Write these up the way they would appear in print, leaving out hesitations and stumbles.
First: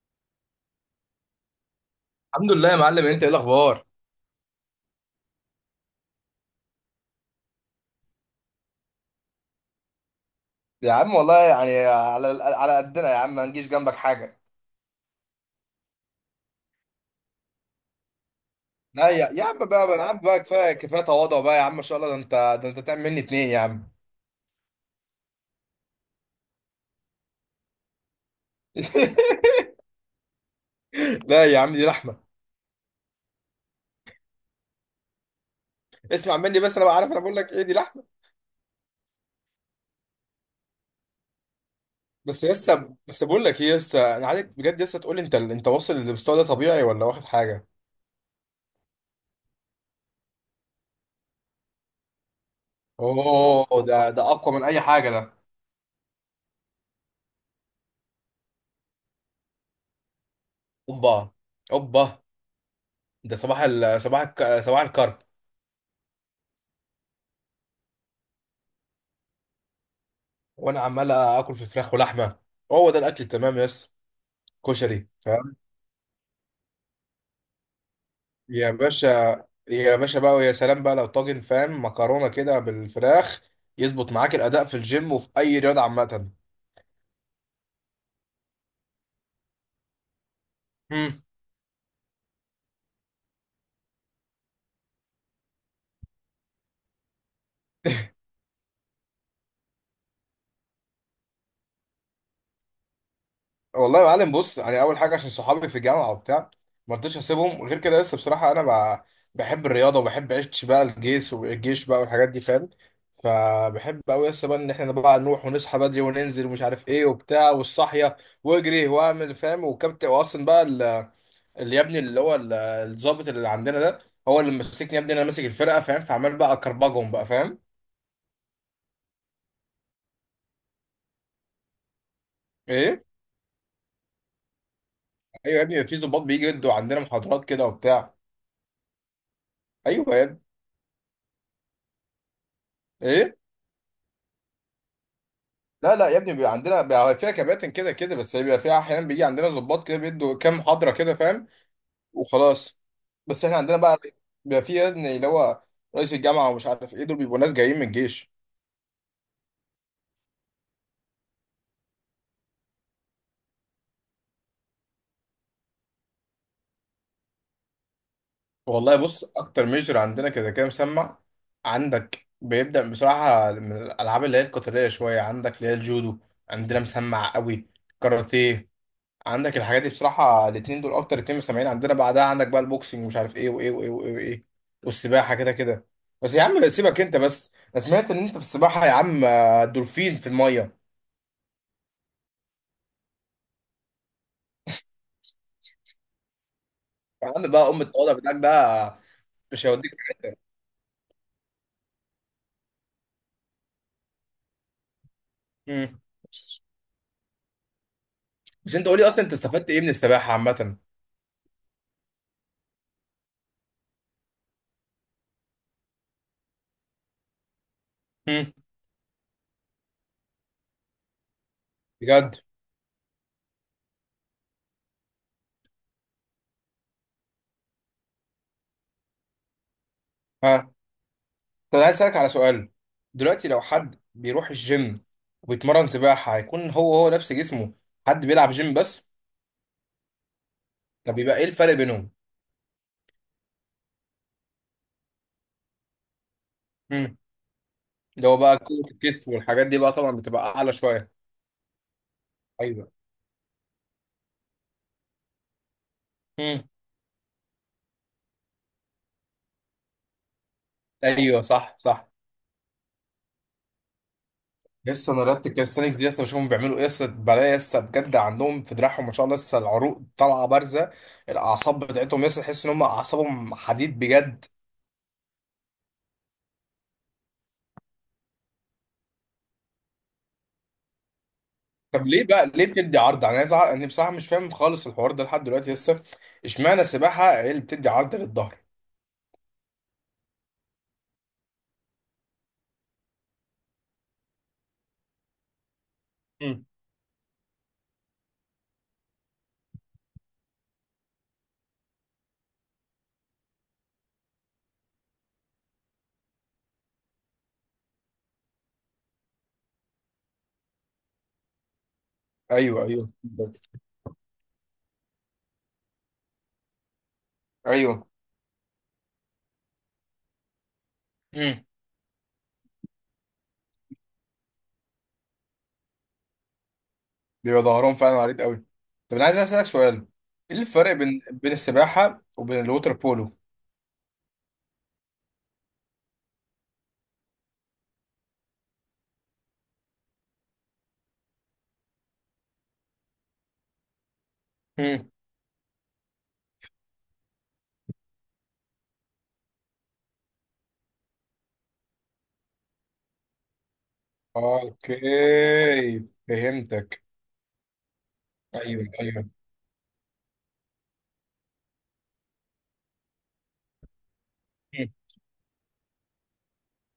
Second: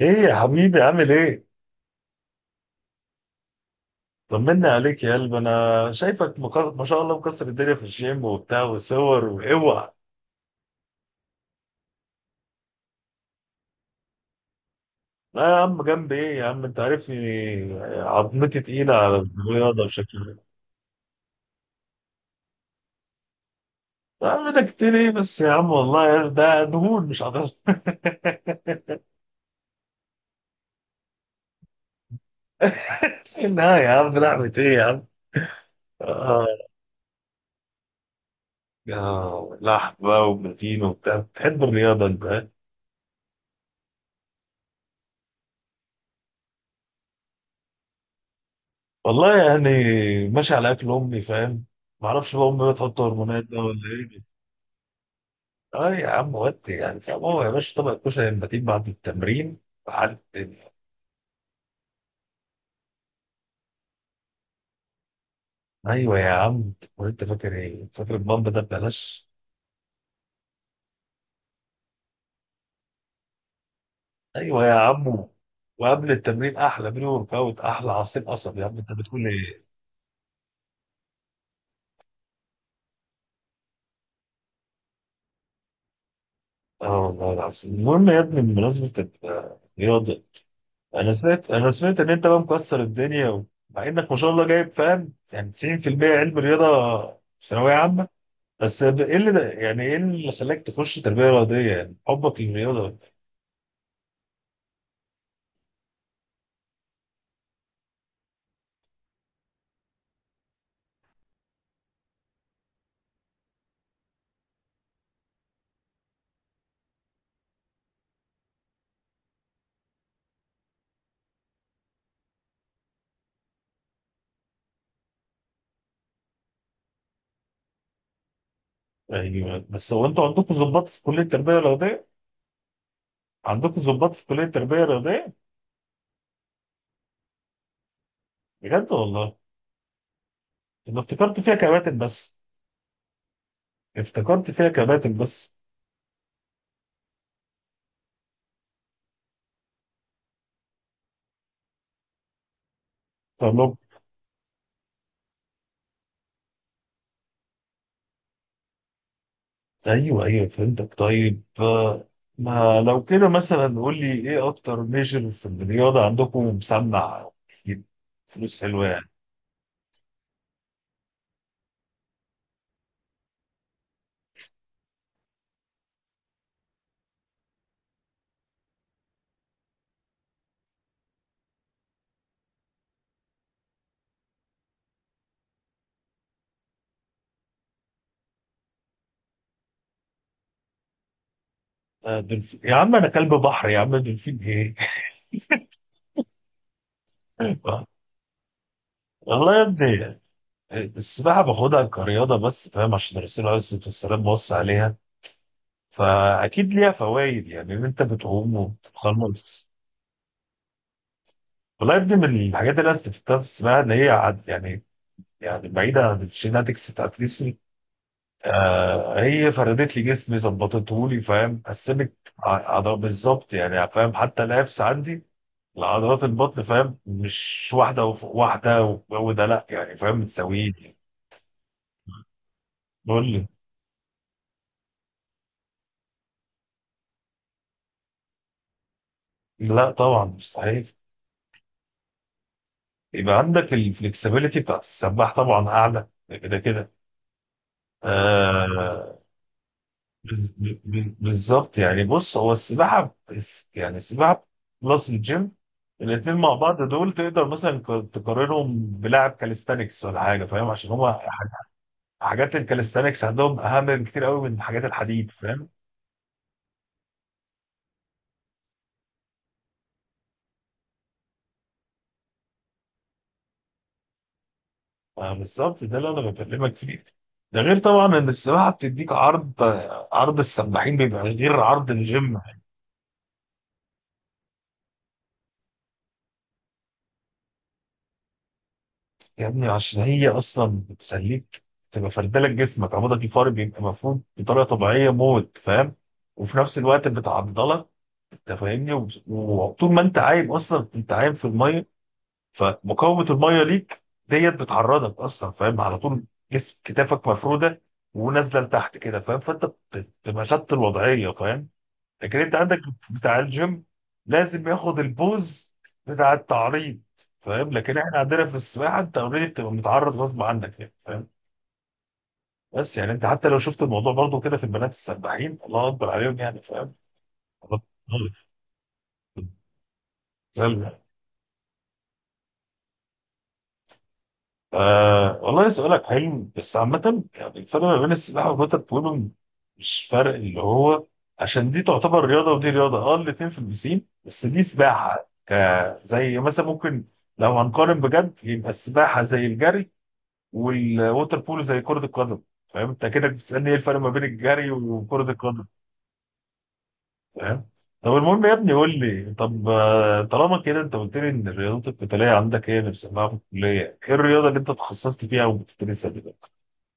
ايه يا حبيبي عامل ايه؟ الحمد لله يا معلم، انت ايه الاخبار؟ طمنا عليك يا قلب، انا شايفك ما شاء الله مكسر الدنيا في الجيم وبتاع وصور واوعى. يا عم والله يعني على قدنا يا عم، ما نجيش جنبك حاجه. لا يا عم، جنب ايه يا عم، انت عارفني. عظمتي تقيلة لا على الرياضة يا عم بشكل بقى كفايه كفايه تواضع بقى يا عم، ما شاء الله، ده انت تعمل مني اتنين يا عم. عام، اعمل كتير ايه بس يا عم، والله ده دهون مش عضلة. لا يا عم، دي رحمه. لا يا عم، لحمة ايه يا عم. اسمع آه. مني بس، انا بقى عارف، انا بقول لك ايه، دي رحمه. آه، لحم بقى وبروتين وبتاع. بتحب الرياضة انت بس ها؟ لسه، بس بقول لك ايه لسه، انا عايزك بجد لسه تقول لي انت واصل للمستوى ده طبيعي ولا واخد حاجه؟ والله يعني ماشي على اكل امي، فاهم. معرفش بقى امي بتحط هرمونات ده ولا اوه، ده ايه. اقوى من اي حاجه ده. اه يا عم، ودي يعني. طب هو يا باشا طبق الكشري لما تيجي بعد التمرين على الدنيا. اوبا. اوبا. ده صباح الكرب. ايوه يا عم، وانت فاكر ايه، فاكر البامب ده ببلاش. وانا عمال اكل في فراخ ولحمه. هو ده الاكل التمام يا اسطى. ايوه يا كشري عم. فاهم. وقبل التمرين احلى بري ورك اوت، احلى عصير قصب، يا يا عم انت باشا. بتقول ايه. يا باشا بقى، ويا سلام بقى لو طاجن فاهم، مكرونه كده بالفراخ، يظبط معاك الاداء في الجيم وفي اي رياضه عامه. اه والله العظيم. المهم يا ابني، بمناسبه الرياضه، مم. انا سمعت ان انت بقى مكسر الدنيا مع انك ما شاء الله جايب فاهم يعني 90% علم رياضه في ثانويه عامه، بس ايه اللي ده، يعني ايه اللي خلاك تخش تربيه رياضيه، يعني حبك للرياضه. والله يا معلم بص، يعني اول حاجه عشان صحابي في الجامعه وبتاع، ما رضيتش اسيبهم غير كده لسه، بصراحه انا بحب الرياضه، وبحب عيش بقى الجيش، والجيش بقى والحاجات دي فاهم. فبحب قوي لسه بقى ان احنا بقى نروح ونصحى بدري وننزل ومش عارف ايه وبتاع، والصحيه، واجري واعمل فاهم، والكابتن واصلا بقى اللي يا ابني، اللي هو الضابط اللي عندنا ده، هو اللي ماسكني يا ابني. انا ماسك الفرقه فاهم، فعمال بقى اكربجهم بقى فاهم. ايوه، بس هو انتوا عندكم ضباط في كليه التربيه الرياضيه؟ ايه. عندكم ضباط في كليه التربيه الرياضيه؟ ايوه يا ابني، في ضباط بيجي يدوا عندنا محاضرات كده وبتاع. بجد والله. ايوه يا ابني. انا افتكرت فيها كباتن بس. ايه. افتكرت فيها كباتن بس. لا لا يا ابني، بيبقى عندنا، بيبقى فيها كباتن كده كده، بس بيبقى فيها احيانا بيجي عندنا ضباط كده بيدوا كام محاضره كده فاهم، وخلاص. بس طب. احنا عندنا بقى، بيبقى فيه يا ابني اللي هو رئيس الجامعه، ومش عارف ايه، دول بيبقوا ناس جايين من الجيش. ايوه ايوه فهمتك، طيب آه، ما لو كده مثلا قول لي ايه اكتر ميجر في الرياضه عندكم مسمع، يجيب فلوس حلوه والله يعني. بص، اكتر ميجر عندنا كده كده مسمع، عندك بيبدا بصراحه من الالعاب اللي هي القتاليه شويه، عندك اللي هي الجودو، عندنا مسمع قوي. كاراتيه. عندك الحاجات دي بصراحة، الاتنين دول أكتر اتنين مسمعين عندنا. بعدها عندك بقى البوكسنج، ومش عارف إيه وإيه وإيه وإيه وإيه، والسباحة كده كده. بس يا عم سيبك أنت، بس أنا سمعت إن أنت في السباحة يا عم دولفين في المية. آه، دولفين يا عم، انا كلب بحر يا عم، دولفين ايه. يا عم بقى، أم التواضع بتاعك ده والله يا مش هيوديك. ابني السباحه باخدها كرياضه بس، فاهم، عشان الرسول عليه الصلاه والسلام وصى عليها، مم. فاكيد ليها فوائد، يعني ان انت بتقوم بس أنت قولي أصلا، أنت وبتتخلص. استفدت إيه من السباحة عامة؟ والله يا ابني من الحاجات اللي انا استفدتها في السباحه ان هي يعني، يعني بعيده عن الجيناتكس بتاعت جسمي، مم. آه، هي فردت لي جسمي، ظبطته لي، فاهم، قسمت بجد؟ عضلات بالظبط يعني، فاهم، حتى الابس عندي لعضلات البطن فاهم، مش واحده وفوق واحده والجو ده، لا يعني فاهم، ها. متساويين يعني. طب أنا عايز أسألك على سؤال، قول لي. دلوقتي لو حد بيروح الجيم وبيتمرن سباحة، هيكون هو نفس جسمه حد بيلعب جيم بس؟ لا طبعا، مستحيل. طب بيبقى إيه الفرق بينهم؟ يبقى عندك الفلكسبيليتي بتاعت السباح طبعا اعلى كده كده. اللي هو بقى كوره آه. الكتف والحاجات دي بقى طبعا بتبقى اعلى شويه. بالظبط يعني. بص هو ايوه. السباحة، يعني السباحة بلس الجيم، الاتنين مع امم. بعض دول تقدر مثلا تقارنهم بلاعب كاليستانكس ولا حاجة، فاهم، عشان هما ايوه صح صح. حاجات الكاليستانكس عندهم أهم بكتير قوي من حاجات لسه انا الحديد، رياضه فاهم. الكاليستانكس دي لسه بشوفهم بيعملوا ايه، لسه بلاقي لسه بجد عندهم في دراعهم ما شاء الله، لسه العروق طالعه بارزه، الاعصاب بتاعتهم لسه تحس ان هم اعصابهم حديد بجد. آه، بالظبط، ده اللي أنا بكلمك فيه. ده غير طبعا إن السباحة بتديك عرض، عرض السباحين بيبقى غير عرض طب ليه الجيم. بقى، ليه بتدي عرض يعني؟ انا عايز اعرف، انا بصراحه مش فاهم خالص الحوار ده لحد دلوقتي لسه. اشمعنى السباحه هي اللي بتدي عرض للظهر؟ يا ابني عشان هي اصلا بتخليك تبقى فردلك جسمك، عمودك الفقري بيبقى مفروض بطريقه طبيعيه موت فاهم، وفي مم. نفس الوقت بتعضلك، انت فاهمني، وطول ما انت عايم اصلا، انت عايم في الميه، فمقاومه الميه ليك ديت بتعرضك اصلا فاهم، على طول جسم كتافك مفروده ونازله لتحت كده فاهم، بتبقى خدت الوضعيه فاهم. لكن انت عندك ايوه ايوه. بتاع الجيم لازم ياخد البوز بتاع التعريض فاهم، لكن ايوه. احنا عندنا في السباحه انت اوريدي بتبقى متعرض غصب عنك يعني فاهم. بس يعني انت حتى لو شفت الموضوع برضو كده في البنات السباحين، الله اكبر عليهم يعني، بيبقى ظهرهم فعلا عريض قوي. طب انا عايز اسالك سؤال، ايه فاهم. الفرق بين السباحه وبين الوتر بولو؟ آه والله سؤالك حلو، بس عامة يعني الفرق ما بين السباحة والوتر بولو مش فرق اللي هو، عشان دي تعتبر رياضة ودي رياضة، اه الاتنين في البسين، بس دي مم. سباحة. ك زي مثلا ممكن، لو هنقارن بجد، يبقى السباحة زي الجري والوتر بولو زي كرة القدم. فاهم انت كده بتسألني ايه الفرق ما بين الجري وكرة القدم. اوكي. فهمتك. فاهم. طب المهم يا ابني، ايوه قول ايوه. لي، طب آه، طالما كده انت قلت لي ان الرياضات القتالية عندك هي اللي بتسمعها في الكلية، ايه الرياضة اللي انت مم. تخصصت فيها وبتدرسها دلوقتي؟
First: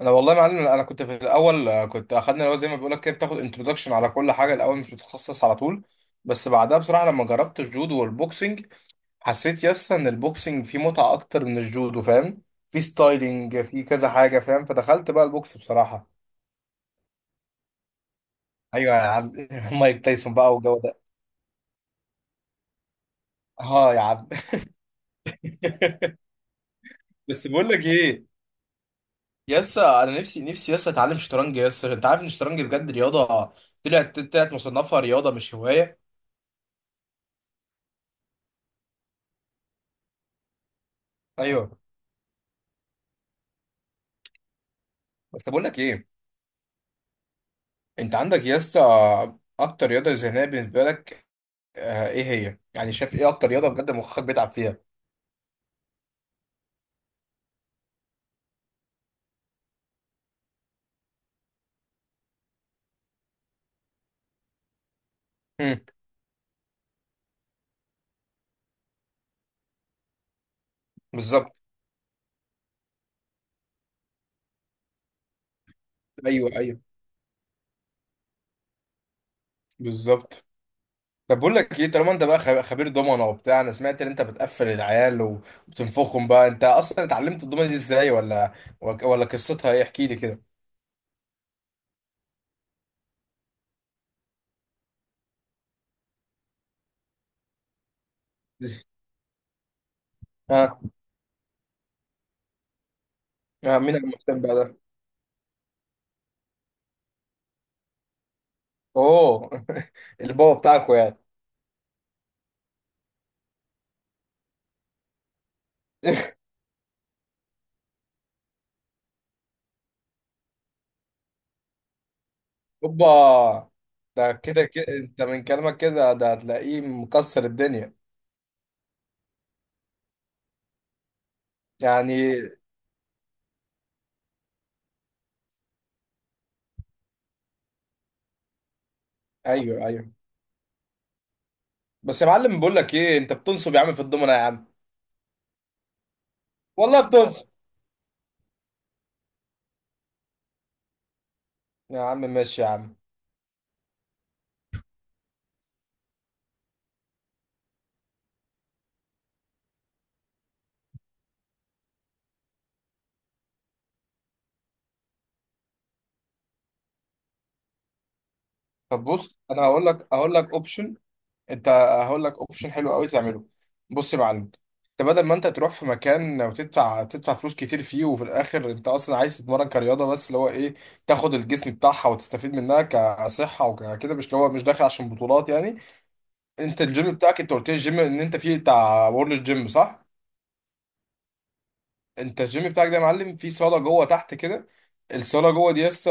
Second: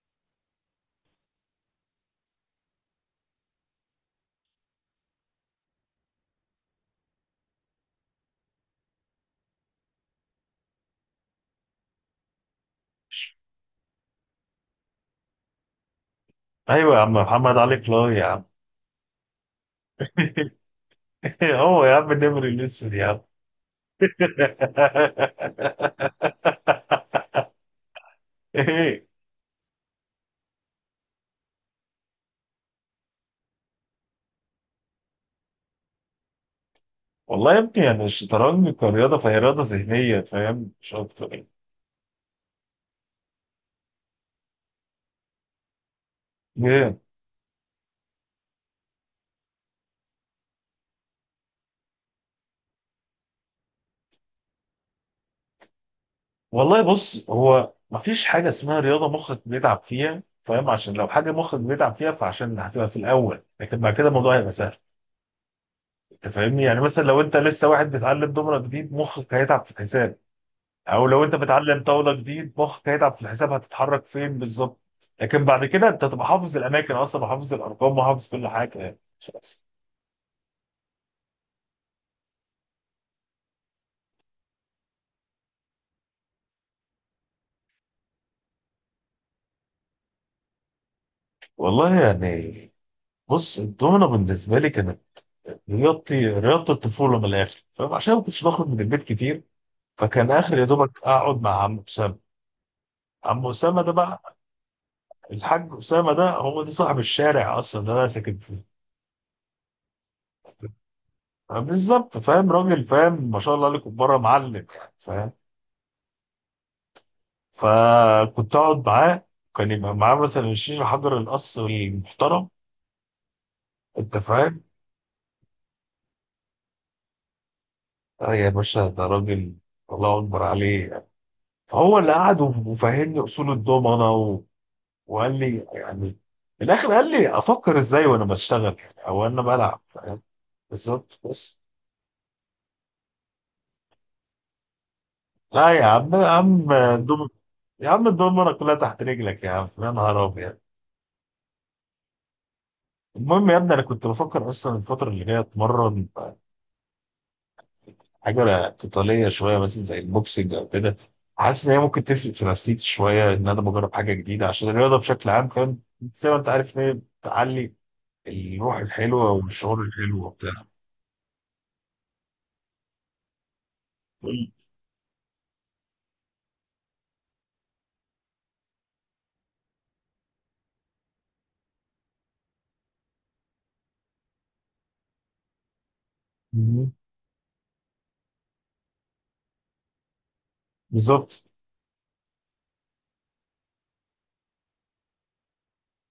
انا والله يا معلم، انا كنت في الاول كنت اخدنا اللي هو زي ما بيقول لك كده، بتاخد انتروداكشن على كل حاجه الاول، مش بتتخصص على طول. بس بعدها بصراحه لما جربت الجودو والبوكسنج، حسيت يس ان البوكسنج فيه متعه اكتر من الجودو فاهم، في ستايلينج، في كذا حاجه فاهم، فدخلت بقى البوكس بصراحه. ايوه يا عم محمد علي كلاي يا عم. ايوه يا عم مايك تايسون بقى والجو. هو يا عم النمر الاسود يا عم. اه يا عم بس بقول لك ايه، ايه. يسا انا نفسي نفسي يسا اتعلم شطرنج، يسا انت عارف ان الشطرنج بجد رياضه، طلعت مصنفها رياضه مش هوايه. والله يا ابني يعني الشطرنج كرياضه فهي رياضه ذهنيه فاهم، مش اكتر يعني. ايوه، بس بقول لك ايه، ايه. انت عندك يسا اكتر رياضه ذهنيه بالنسبه لك، ايه هي يعني؟ شايف ايه اكتر رياضه بجد مخك بيتعب فيها؟ والله بص، هو مفيش حاجه اسمها رياضه مخك بيتعب فيها فاهم، عشان لو حاجه مخك بيتعب فيها فعشان هتبقى في الاول، لكن بعد كده الموضوع هيبقى سهل. امم. انت فاهمني، يعني مثلا لو انت لسه واحد بيتعلم دومره جديد، مخك هيتعب في الحساب، او لو انت بالظبط. بتعلم طاوله جديد مخك هيتعب في الحساب هتتحرك فين بالظبط. لكن بعد كده انت تبقى ايوه حافظ ايوه. الاماكن اصلا وحافظ الارقام وحافظ كل حاجه يعني. خلاص. بالظبط. طب بقول لك ايه، طالما انت بقى خبير دومنه وبتاع، انا سمعت ان انت بتقفل العيال وبتنفخهم بقى، انت اصلا اتعلمت الدومنه دي ازاي، ولا قصتها ايه؟ احكي لي كده. والله يعني، بص الدومينة بالنسبه لي كانت رياضتي، رياضه الطفوله من الاخر، فعشان ما كنتش بخرج من البيت كتير، فكان اخر يا ها. دوبك اقعد مع عم اسامه. عم ها اسامه ده مين بقى المهتم بقى ده؟ الحاج اسامه، ده هو ده صاحب الشارع اصلا ده انا ساكن فيه. اوه البابا بتاعكو يعني. بالظبط فاهم، راجل فاهم ما شاء الله عليكم، بره معلم يعني، فاهم؟ فكنت اقعد معاه، كان يبقى معاه مثلا الشيشه حجر القص المحترم، اوبا. انت ده فاهم. كده كده انت من كلامك كده، ده هتلاقيه مكسر الدنيا. اه يا باشا، ده راجل الله اكبر عليه. فهو اللي قعد يعني. وفهمني اصول الضمنه و... وقال لي يعني، في الاخر قال لي افكر ازاي وانا بشتغل يعني او انا بلعب ايوه ايوه. فاهم. بالظبط بس. بس يا معلم بقول لك ايه، انت بتنصب يا عم في الضمنه يا عم. لا يا عم، يا عم والله الدوم، بتنصب. يا عم الضمنه كلها تحت رجلك يا عم، يا نهار ابيض. يا عم ماشي يا عم. المهم يا ابني، انا كنت بفكر اصلا الفتره اللي جايه اتمرن آه، حاجه قتاليه شويه مثلا زي البوكسنج او كده، حاسس ان هي ممكن تفرق في نفسيتي شويه ان انا بجرب حاجه جديده، عشان الرياضه بشكل عام فاهم، زي ما انت عارف ان هي بتعلي الروح طب الحلوه بص، انا والشعور هقول لك الحلو هقول وبتاع. لك اوبشن، انت، هقول لك اوبشن حلو قوي تعمله. بص يا معلم، انت بدل ما انت تروح في مكان وتدفع تدفع فلوس كتير فيه، وفي الاخر انت اصلا عايز تتمرن كرياضه بس، اللي هو ايه، تاخد الجسم بتاعها وتستفيد منها كصحه وكده، مش اللي هو، مش داخل عشان بطولات يعني. انت مهم. الجيم بتاعك، انت قلت لي الجيم ان انت فيه بتاع وورلد جيم صح؟ بالظبط. انت الجيم بتاعك ده يا معلم، فيه صاله جوه تحت كده. الصاله جوه دي لسه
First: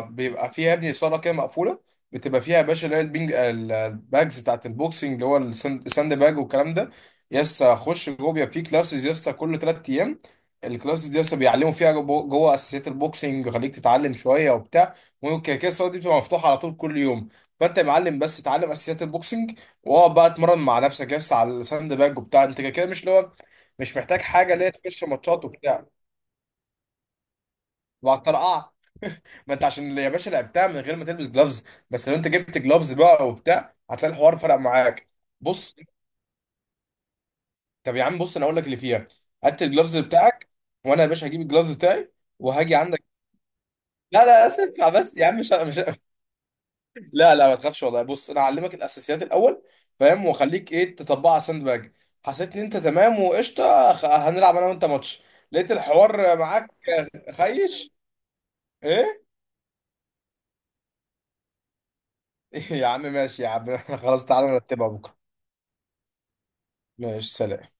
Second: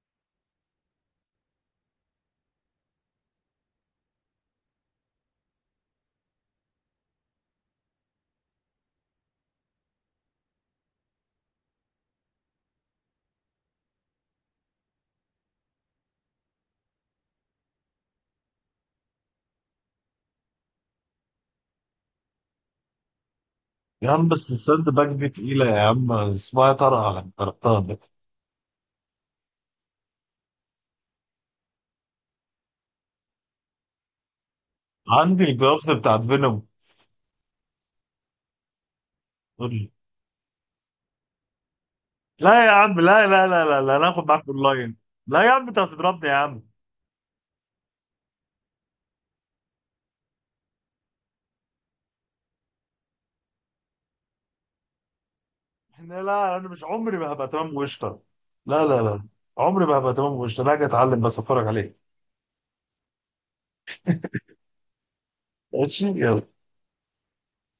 بيبقى فيها يا ابني صاله كده مقفوله، بتبقى فيها يا باشا اللي هي الباجز بتاعت البوكسنج، اللي هو الساند باج والكلام ده. يسا خش جوه، بيبقى فيه كلاسز يسا كل 3 ايام، الكلاسز دي يسا بيعلموا فيها جوه اساسيات البوكسنج، يخليك تتعلم شويه وبتاع. وكده كده الصاله دي بتبقى مفتوحه على طول كل يوم. فانت يا معلم بس اتعلم اساسيات البوكسنج، واقعد بقى اتمرن مع نفسك يس على الساند باج وبتاع، انت كده كده مش اللي هو، مش يا محتاج عم بس حاجه اللي هي الساند تخش باك دي ماتشات تقيله يا وبتاع. عم، اسمها طرقه لما طرقتها ده. وعلى الطرقعه، ما انت عشان يا باشا لعبتها من غير ما تلبس جلافز. بس لو انت جبت جلافز بقى وبتاع، هتلاقي الحوار فرق معاك. عندي بص. الجلوفز بتاعت فينوم. طب يا عم بص، انا اقول لك اللي فيها، هات قول لي. الجلافز بتاعك، وانا يا باشا هجيب الجلافز بتاعي، لا يا وهاجي عم، عندك. لا، انا لا هاخد معاك لا، بس اسمع اونلاين. بس يا عم، لا يا مش عم، انت مش هتضربني يا عم. لا لا، ما تخافش، والله بص انا هعلمك الاساسيات الاول فاهم، واخليك ايه تطبقها على الساند باج. حسيت ان انت تمام وقشطه، هنلعب انا وانت ماتش، لقيت احنا، الحوار لا انا معاك. مش عمري ما هبقى تمام خيش. وقشطه. لا، ايه؟ عمري ما هبقى تمام وقشطه، لا اجي اتعلم بس اتفرج عليه. يا عم ماشي يا عم خلاص، تعالى نرتبها بكره. ماشي يلا. ماشي سلام.